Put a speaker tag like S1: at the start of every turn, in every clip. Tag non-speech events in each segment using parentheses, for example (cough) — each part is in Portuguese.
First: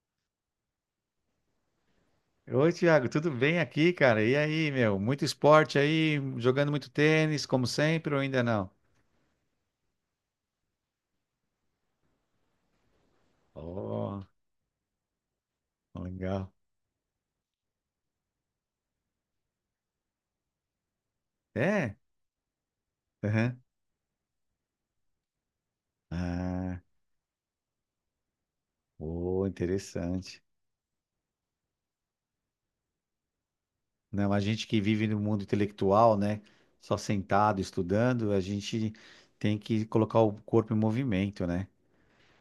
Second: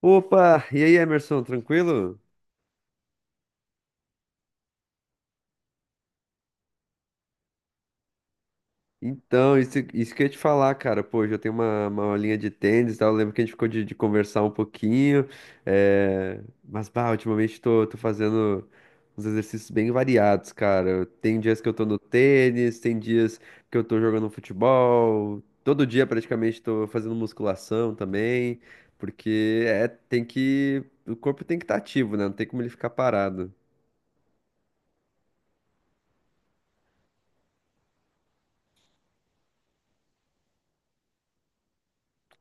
S1: Opa! E aí, Emerson, tranquilo?
S2: Oi, Thiago, tudo bem aqui, cara? E aí, meu? Muito esporte aí, jogando muito tênis, como sempre, ou ainda não?
S1: Então, isso que eu ia te falar, cara. Pô, hoje eu tenho uma aulinha de tênis, e tal. Eu lembro que a gente ficou de
S2: Oh,
S1: conversar um pouquinho.
S2: legal.
S1: Mas, bah, ultimamente tô fazendo uns exercícios bem variados, cara. Tem dias que eu tô
S2: É?
S1: no tênis, tem dias
S2: Aham.
S1: que eu tô jogando futebol. Todo dia, praticamente,
S2: Ah,
S1: tô fazendo musculação também.
S2: oh,
S1: Porque é, tem
S2: interessante.
S1: que... O corpo tem que estar ativo, né? Não tem como ele ficar parado.
S2: Não, a gente que vive no mundo intelectual, né? Só sentado, estudando, a gente tem que colocar o corpo em movimento, né?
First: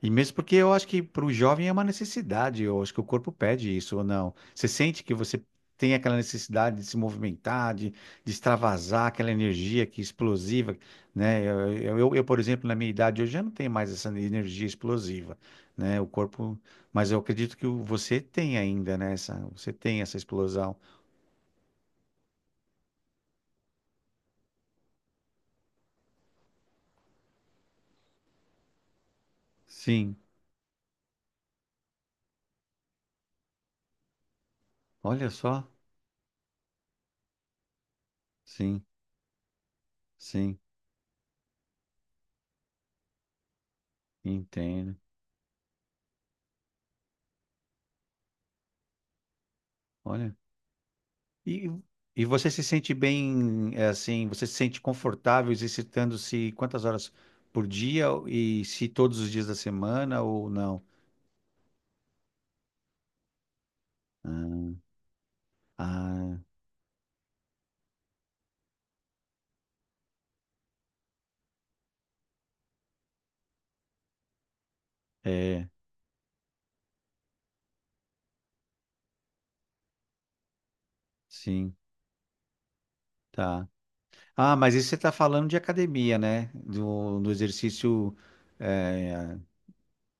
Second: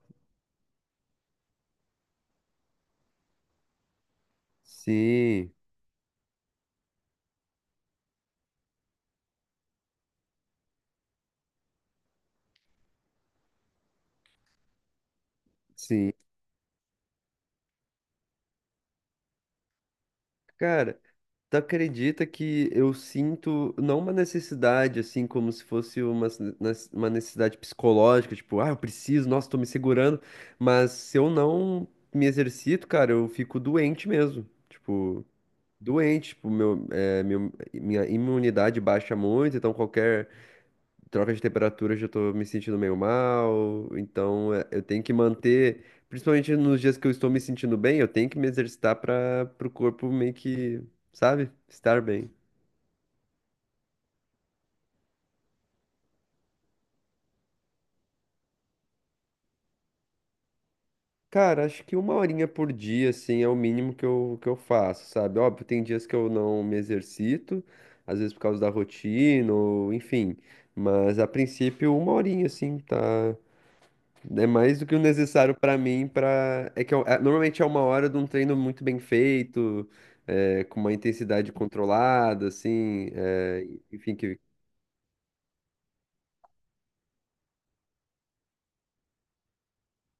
S2: E mesmo porque eu acho que para o jovem é uma necessidade, eu acho que o corpo pede isso ou não. Você sente que você
S1: Sim,
S2: tem aquela necessidade de se movimentar, de extravasar aquela energia que é explosiva, né? Eu, por exemplo, na minha idade hoje já não tenho mais essa energia explosiva, né? O
S1: sim.
S2: corpo, mas eu acredito que você tem ainda, né? Você tem essa explosão.
S1: Cara, tu acredita que eu sinto não uma necessidade, assim, como se fosse uma, uma necessidade psicológica, tipo, ah, eu preciso, nossa, tô me
S2: Sim,
S1: segurando, mas se eu não me exercito, cara, eu fico doente mesmo, tipo,
S2: olha só.
S1: doente, tipo, meu, minha imunidade
S2: Sim,
S1: baixa muito, então qualquer
S2: sim,
S1: troca de temperatura, eu já tô me sentindo meio mal. Então, é, eu
S2: entendo.
S1: tenho que manter, principalmente nos dias que eu estou me sentindo bem, eu tenho que me exercitar para o corpo meio
S2: Olha.
S1: que, sabe,
S2: E,
S1: estar
S2: e
S1: bem.
S2: você se sente bem, é, assim, você se sente confortável exercitando-se quantas horas por dia e se todos os dias da semana ou não?
S1: Cara, acho que uma horinha por dia, assim, é o mínimo que eu que eu
S2: Ah,
S1: faço, sabe? Óbvio, tem dias que eu
S2: ah,
S1: não me exercito, às vezes por causa da rotina, ou enfim. Mas a princípio, uma horinha, assim, tá. É mais do que o necessário
S2: é,
S1: pra mim para normalmente é uma hora de um treino muito bem feito, é, com uma intensidade
S2: sim,
S1: controlada, assim, é,
S2: tá.
S1: enfim, que
S2: Ah, mas isso você está falando de academia, né? Do exercício, é,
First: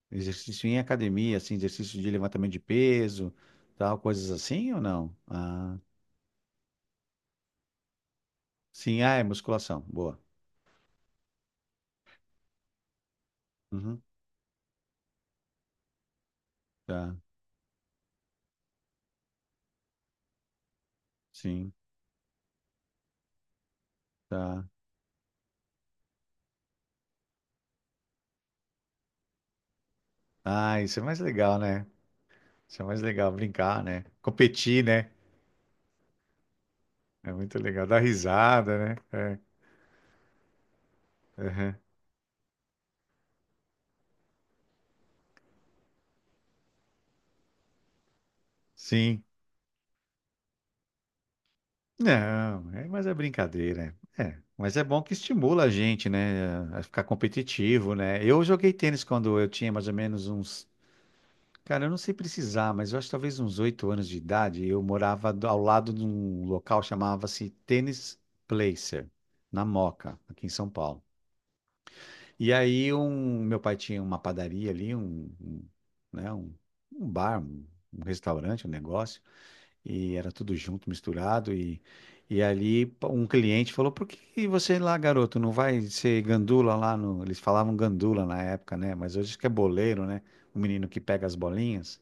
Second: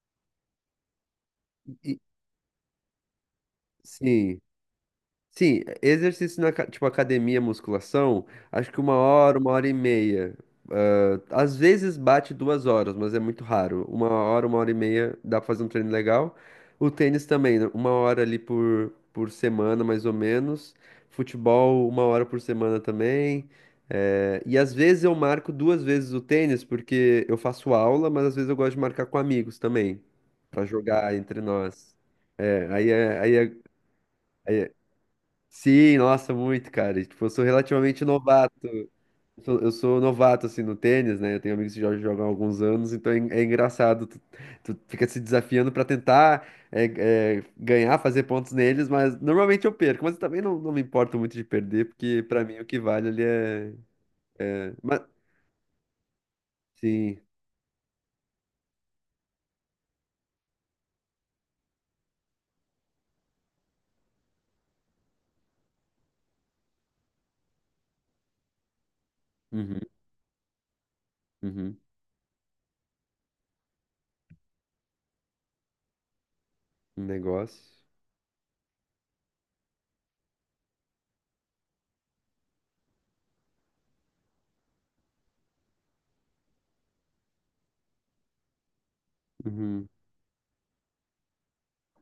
S2: exercício em academia, assim,
S1: e-
S2: exercício de levantamento de peso, tal, coisas
S1: sim,
S2: assim ou não?
S1: sim,
S2: Ah,
S1: exercício na tipo academia, musculação, acho que
S2: sim, ah, é
S1: uma hora e
S2: musculação, boa.
S1: meia. Às vezes bate duas horas, mas é muito raro.
S2: Uhum,
S1: Uma hora e meia, dá pra fazer um treino legal. O
S2: tá,
S1: tênis também, né? Uma hora ali por semana, mais ou menos.
S2: sim,
S1: Futebol, uma hora por semana também. É, e
S2: tá.
S1: às vezes eu marco duas vezes o tênis, porque eu faço aula, mas às vezes eu gosto de marcar com amigos também, pra
S2: Ah, isso é
S1: jogar
S2: mais
S1: entre
S2: legal, né?
S1: nós. É,
S2: Isso é
S1: aí
S2: mais
S1: é,
S2: legal,
S1: aí é...
S2: brincar, né? Competir, né?
S1: Sim, nossa, muito, cara. E, tipo, eu
S2: É
S1: sou
S2: muito legal, dar
S1: relativamente novato.
S2: risada, né?
S1: Eu sou novato, assim, no tênis, né? Eu tenho amigos
S2: Aham.
S1: que já jogam há alguns anos, então é, é engraçado. Tu fica se desafiando pra tentar ganhar, fazer pontos neles, mas
S2: Sim.
S1: normalmente eu perco. Mas eu também não me importo muito de perder, porque pra mim o
S2: Não,
S1: que
S2: é, mas
S1: vale
S2: é
S1: ali é...
S2: brincadeira. É, mas é
S1: Mas,
S2: bom que estimula a gente, né? A ficar
S1: sim.
S2: competitivo, né? Eu joguei tênis quando eu tinha mais ou menos uns. Cara, eu não sei precisar, mas eu acho que talvez uns 8 anos de idade. Eu morava ao lado de um local chamava-se Tênis Placer, na
S1: Uhum,
S2: Moca, aqui em São Paulo.
S1: uhum.
S2: E aí meu pai tinha uma padaria ali, um, né, um,
S1: Um
S2: um bar, um,
S1: negócio.
S2: um restaurante, um negócio, e era tudo junto, misturado, e ali um cliente falou, por que que você lá, garoto, não vai ser gandula lá no... Eles falavam gandula na época, né? Mas hoje que é
S1: Uhum.
S2: boleiro, né? O menino que pega as bolinhas.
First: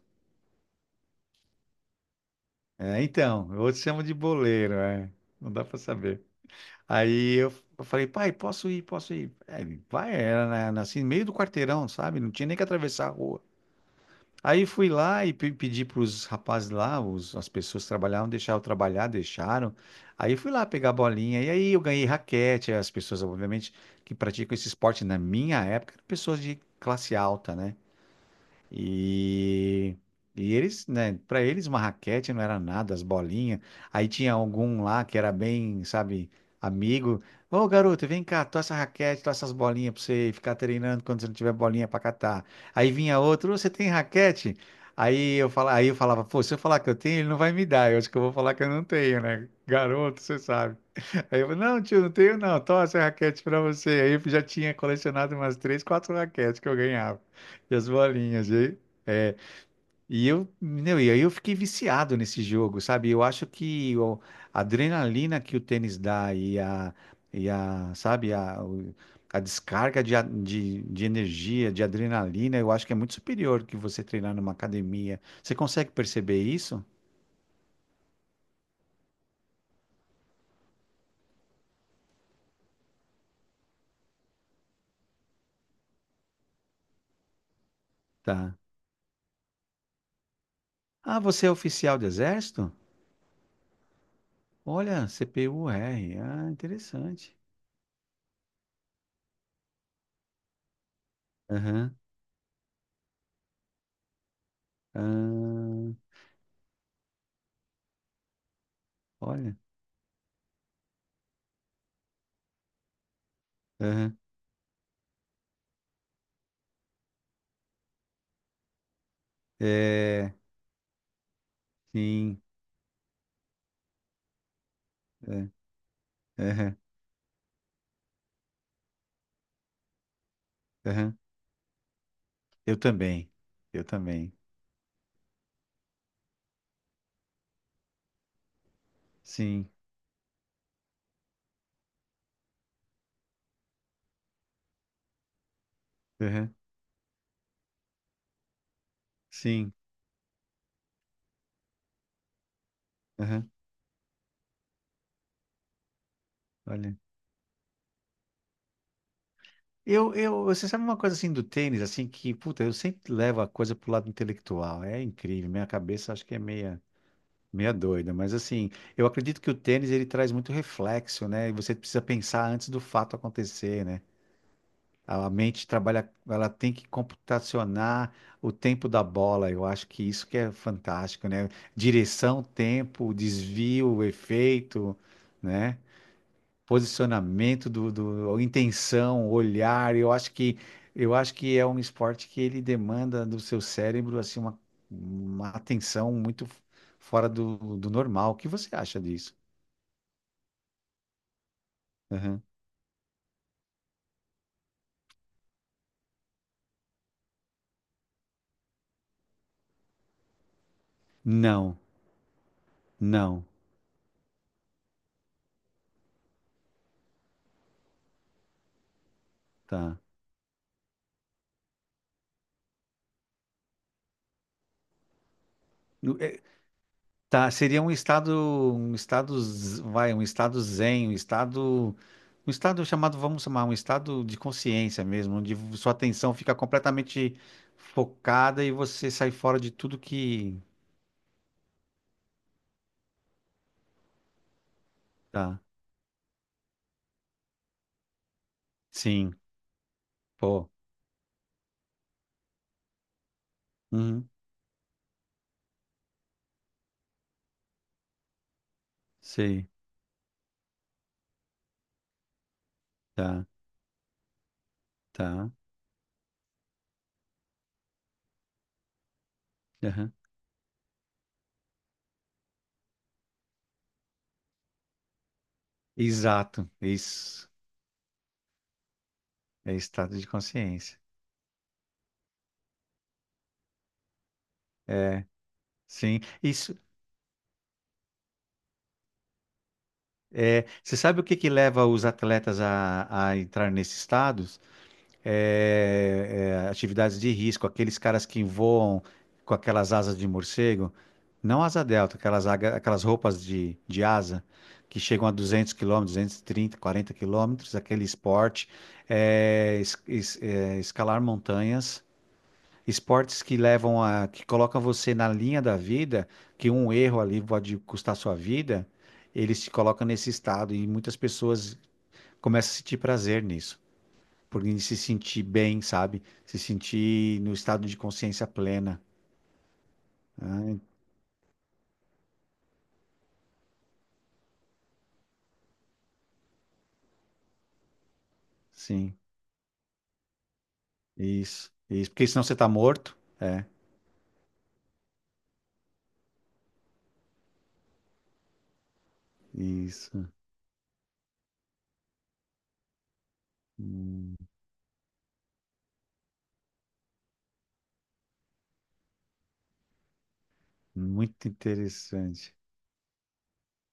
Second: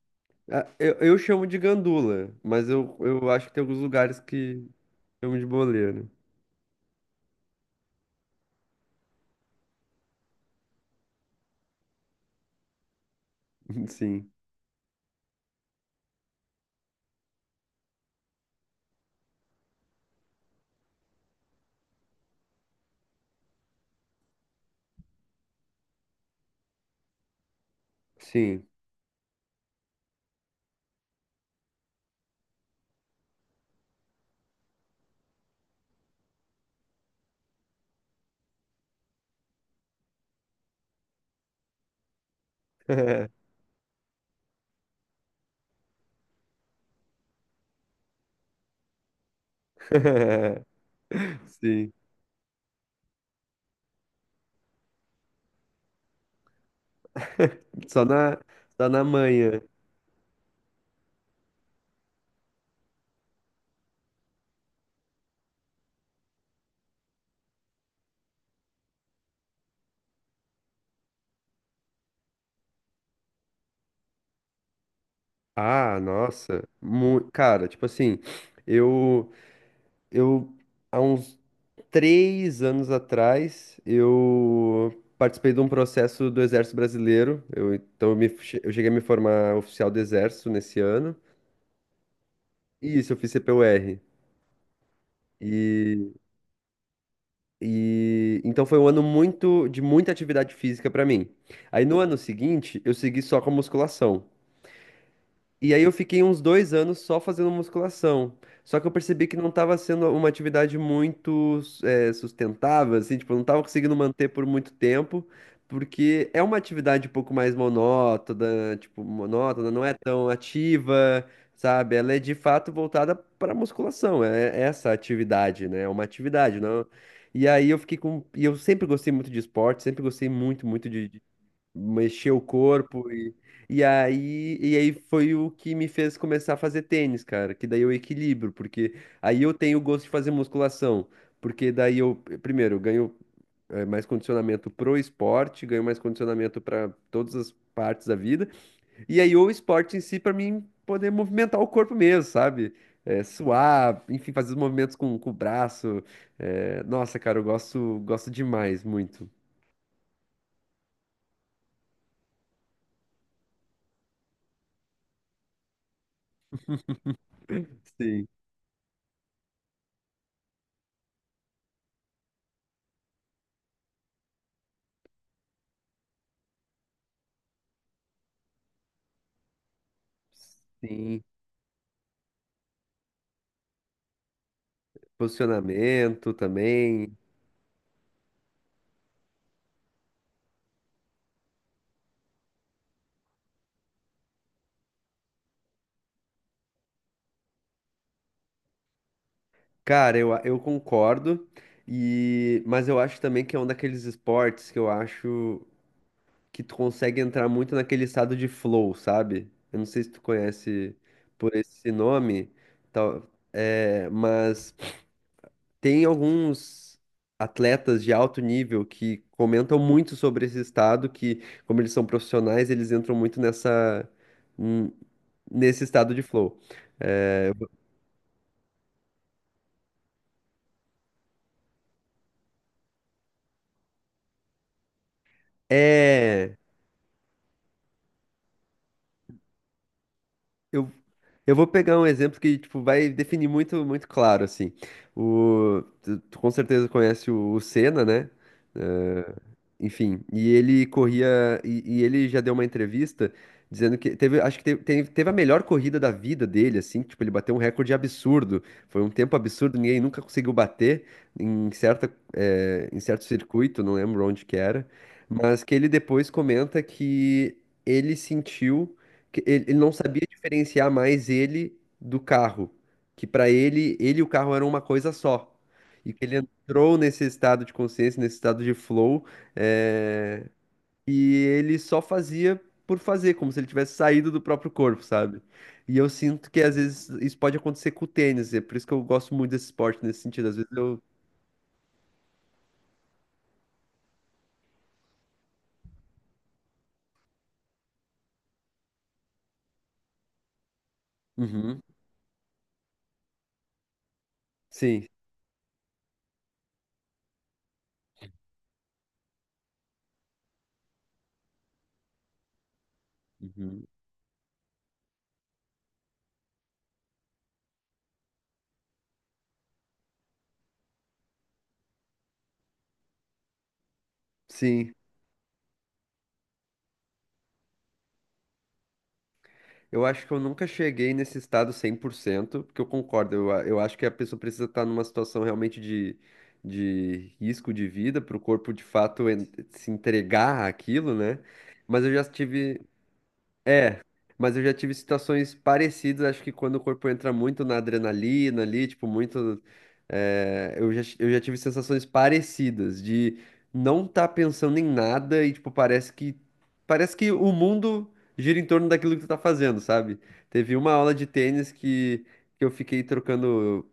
S1: Ah, eu chamo de gandula, mas
S2: É,
S1: eu acho
S2: então,
S1: que tem alguns
S2: outros chamam de
S1: lugares que
S2: boleiro, é.
S1: chamam de
S2: Não dá pra
S1: boleiro.
S2: saber. Aí eu falei, pai, posso ir, posso ir. É, ele, vai, era assim, meio do quarteirão, sabe? Não tinha nem que atravessar a rua.
S1: (laughs) Sim,
S2: Aí fui lá e pedi para os rapazes lá, as pessoas que trabalhavam, deixaram eu trabalhar, deixaram. Aí fui lá pegar a bolinha, e aí eu ganhei raquete. As pessoas, obviamente, que praticam esse esporte na minha época, eram pessoas de classe alta, né?
S1: sim.
S2: E, e eles, né, para eles uma raquete não era nada, as bolinhas. Aí tinha algum lá que era bem, sabe, amigo. Ô, garoto, vem cá, tô essa raquete, tô essas bolinhas pra você ficar treinando quando você não tiver bolinha pra catar. Aí vinha outro, "Ô, você tem raquete? Aí eu falava, pô, se eu falar que eu tenho, ele não vai me dar. Eu acho que eu vou falar que eu não tenho, né? Garoto, você
S1: (laughs)
S2: sabe. Aí eu falei, não,
S1: Sim.
S2: tio, não tenho não, toma essa raquete pra você. Aí eu já tinha colecionado umas três, quatro raquetes que eu ganhava.
S1: (laughs)
S2: E as
S1: Só na,
S2: bolinhas,
S1: só na
S2: é,
S1: manhã.
S2: e aí eu fiquei viciado nesse jogo, sabe? Eu acho que a adrenalina que o tênis dá sabe, a descarga de energia, de adrenalina, eu acho que é muito superior que você treinar numa academia. Você consegue
S1: Ah,
S2: perceber
S1: nossa.
S2: isso?
S1: Cara, tipo assim, eu, eu, há uns três anos atrás, eu participei de um processo do Exército Brasileiro. Eu, então,
S2: Tá.
S1: eu cheguei a me formar oficial do Exército nesse ano.
S2: Ah, você é oficial do exército?
S1: E isso, eu fiz CPUR.
S2: Olha, CPU-R.
S1: E,
S2: Ah, interessante.
S1: e então foi um ano muito de muita atividade física pra mim. Aí
S2: Aham.
S1: no ano seguinte, eu segui só com a musculação. E aí
S2: Ah,
S1: eu fiquei uns dois anos só fazendo musculação. Só que eu percebi que não
S2: olha.
S1: estava sendo uma atividade muito sustentável, assim, tipo, eu não estava conseguindo
S2: Aham.
S1: manter por muito tempo, porque é uma atividade um pouco mais monótona, tipo, monótona, não é tão
S2: É,
S1: ativa, sabe? Ela é de
S2: sim.
S1: fato voltada para musculação, é essa
S2: É,
S1: atividade, né? É uma atividade,
S2: aham,
S1: não. E aí eu fiquei com. E eu sempre gostei muito de esporte, sempre gostei muito, muito
S2: aham.
S1: de mexer o
S2: Eu
S1: corpo
S2: também.
S1: e
S2: Eu também.
S1: aí e aí foi o que me fez começar a fazer tênis, cara, que daí eu equilibro, porque aí eu
S2: Sim.
S1: tenho o gosto de fazer musculação, porque daí eu primeiro eu ganho mais condicionamento pro esporte, ganho mais
S2: Aham.
S1: condicionamento para todas as partes da vida, e aí o
S2: Sim.
S1: esporte em si para mim poder movimentar o corpo mesmo, sabe? Eh,
S2: Aham.
S1: suar, enfim, fazer os movimentos com o braço.
S2: Olha.
S1: Nossa, cara, eu gosto, gosto demais, muito.
S2: Eu, você sabe uma coisa assim do tênis, assim, que, puta, eu sempre levo a coisa pro lado intelectual. É incrível. Minha cabeça acho que é meia, meia doida.
S1: Sim.
S2: Mas assim, eu acredito que o tênis ele traz muito reflexo, né? E você precisa pensar antes do fato acontecer, né? A mente trabalha, ela tem que computacionar o tempo da bola. Eu acho que isso que é
S1: Sim.
S2: fantástico, né? Direção, tempo, desvio, efeito, né?
S1: Posicionamento também.
S2: Posicionamento do, intenção, olhar. Eu acho que é um esporte que ele demanda do seu cérebro assim uma atenção muito fora do normal. O que você acha disso?
S1: Cara, eu concordo,
S2: Aham.
S1: e mas eu acho também que é um daqueles esportes que eu acho que tu consegue entrar muito naquele estado de flow, sabe? Eu não sei se tu conhece por
S2: Não,
S1: esse nome, tal,
S2: não,
S1: é, mas tem alguns atletas de alto nível que comentam
S2: tá.
S1: muito sobre esse estado, que como eles são profissionais, eles entram muito nessa, n- nesse estado de flow.
S2: Tá,
S1: É,
S2: seria um estado zen, um estado chamado, vamos chamar, um estado de consciência mesmo, onde sua atenção fica
S1: é,
S2: completamente focada e você sai fora de tudo que,
S1: Eu, eu vou pegar um exemplo que, tipo, vai definir muito, muito claro, assim.
S2: tá,
S1: O, tu com certeza conhece o Senna, né? Eh,
S2: sim,
S1: Enfim, e
S2: pô,
S1: ele corria, e ele já deu uma entrevista dizendo que
S2: uhum,
S1: teve, acho que teve a melhor corrida da vida dele, assim, tipo, ele bateu um recorde absurdo, foi um tempo
S2: sei,
S1: absurdo, ninguém nunca conseguiu bater em certa, em certo
S2: tá,
S1: circuito, não lembro onde que era,
S2: tá,
S1: mas que ele depois comenta que ele sentiu que ele não
S2: aham.
S1: sabia diferenciar mais ele do carro, que para ele, ele e o carro eram uma coisa só. E que ele
S2: Exato,
S1: entrou nesse
S2: isso,
S1: estado de consciência, nesse estado de flow,
S2: é estado de
S1: eh,
S2: consciência,
S1: e ele só fazia por fazer, como se ele tivesse saído do próprio corpo,
S2: é,
S1: sabe? E eu
S2: sim,
S1: sinto que às
S2: isso,
S1: vezes isso pode acontecer com o tênis, é por isso que eu gosto muito desse esporte nesse sentido. Às vezes
S2: você
S1: eu.
S2: sabe o que que leva os atletas a entrar nesse estado? Atividades de risco, aqueles caras que voam com aquelas asas de morcego, não
S1: Uhum,
S2: asa delta, aquelas roupas de asa que
S1: sim.
S2: chegam a 200 quilômetros, 230, 40 quilômetros, aquele esporte, escalar montanhas, esportes que
S1: Uhum,
S2: levam a, que colocam você na linha da vida, que um erro ali pode custar sua vida, eles te colocam nesse estado e muitas pessoas começam a sentir prazer nisso. Porque
S1: sim.
S2: se sentir bem, sabe? Se sentir no estado de consciência plena.
S1: Eu acho que eu nunca
S2: Ai,
S1: cheguei nesse estado 100%, porque eu concordo, eu acho que a pessoa precisa estar numa situação realmente de risco de vida para o corpo de
S2: sim,
S1: fato se entregar àquilo, né?
S2: isso,
S1: Mas
S2: isso.
S1: eu já
S2: Porque senão você tá
S1: tive,
S2: morto. É,
S1: é, mas eu já tive situações parecidas, acho que quando o corpo entra muito na adrenalina ali, tipo, muito.
S2: isso.
S1: Eu já tive sensações parecidas de não estar
S2: Hum,
S1: pensando em nada e, tipo, parece que. Parece que o mundo gira em torno daquilo que tu tá fazendo, sabe? Teve uma aula de
S2: muito
S1: tênis
S2: interessante.
S1: que eu fiquei trocando.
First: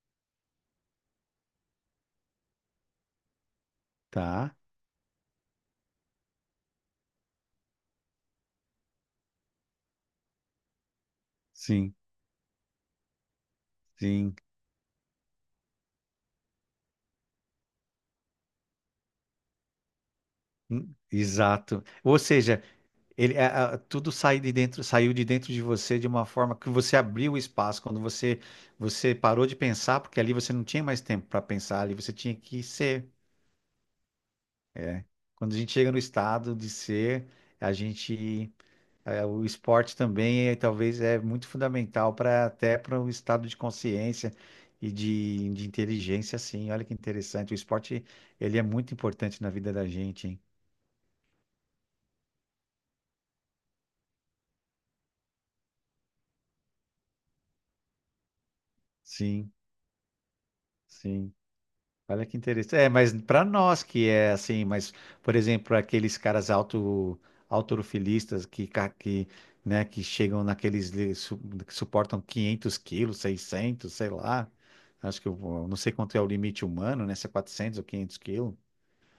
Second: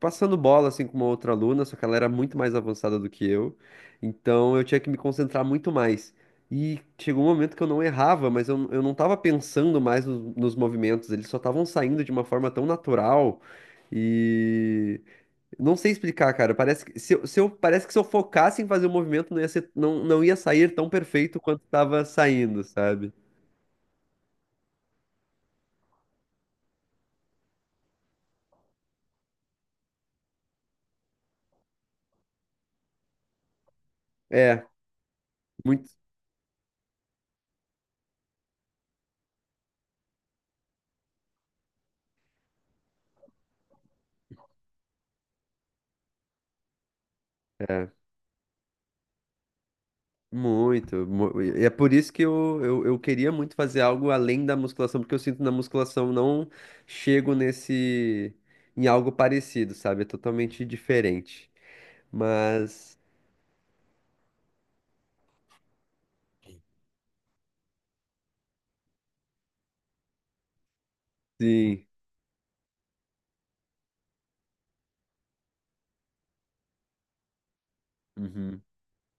S1: Passando bola assim com uma outra aluna, só que ela era muito mais avançada do que eu,
S2: Tá?
S1: então eu tinha que me concentrar muito mais. E chegou um momento que eu não errava, mas eu não estava pensando mais nos, nos movimentos, eles só estavam
S2: Sim,
S1: saindo de uma forma tão natural.
S2: sim.
S1: E não sei explicar, cara. Parece que se, eu, se eu- parece que se eu focasse em fazer o movimento, não ia sair tão perfeito quanto
S2: Exato.
S1: estava
S2: Ou
S1: saindo,
S2: seja,
S1: sabe?
S2: tudo sai de dentro, saiu de dentro de você de uma forma que você abriu o espaço. Quando você parou de pensar, porque ali você não tinha mais tempo para pensar, ali você tinha que ser.
S1: É,
S2: Quando a gente
S1: muito,
S2: chega no estado de ser, a gente. É, o esporte também é, talvez é muito fundamental para até para o estado de consciência e de inteligência, assim. Olha que interessante. O
S1: é,
S2: esporte ele é muito importante na vida da gente, hein?
S1: muito. E é por isso que eu queria muito fazer algo além da musculação, porque eu sinto na musculação não chego nesse em algo
S2: Sim,
S1: parecido, sabe? É totalmente
S2: sim.
S1: diferente.
S2: Olha que interessante. É,
S1: Mas,
S2: mas para nós que é assim, mas por exemplo aqueles caras autorofilistas que chegam naqueles que
S1: sim.
S2: suportam 500 quilos, 600 sei lá. Acho que não sei quanto é o limite humano, né? Se é 400 ou 500 quilos.
S1: Uhum.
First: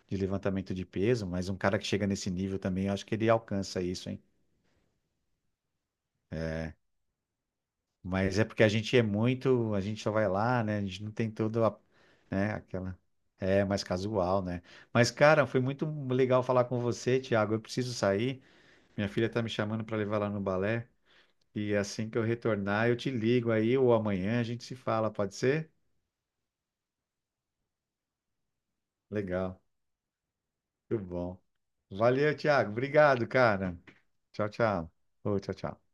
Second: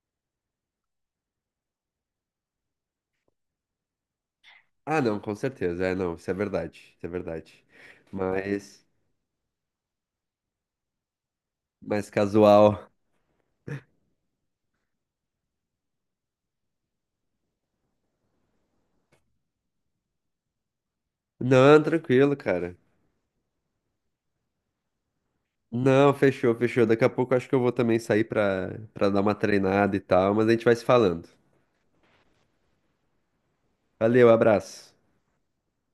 S2: De levantamento de peso, mas um cara que chega nesse nível também, eu acho que ele alcança isso, hein?
S1: Ah, não, com certeza. É, não, isso é
S2: É,
S1: verdade. Isso é verdade.
S2: mas é porque a
S1: Mas,
S2: gente é muito, a gente só vai lá, né? A gente não tem todo a,
S1: mais
S2: né,
S1: casual.
S2: aquela é mais casual, né? Mas cara, foi muito legal falar com você, Thiago. Eu preciso sair. Minha filha tá me chamando para levar lá no balé e
S1: Não,
S2: assim que eu
S1: tranquilo, cara.
S2: retornar, eu te ligo aí ou amanhã a gente se fala, pode ser?
S1: Não, fechou, fechou. Daqui a pouco eu acho que eu vou também sair pra dar uma
S2: Legal.
S1: treinada e tal, mas a gente vai se
S2: Muito
S1: falando.
S2: bom. Valeu, Thiago. Obrigado, cara.
S1: Valeu,
S2: Tchau, tchau.
S1: abraço.
S2: Ô, tchau, tchau.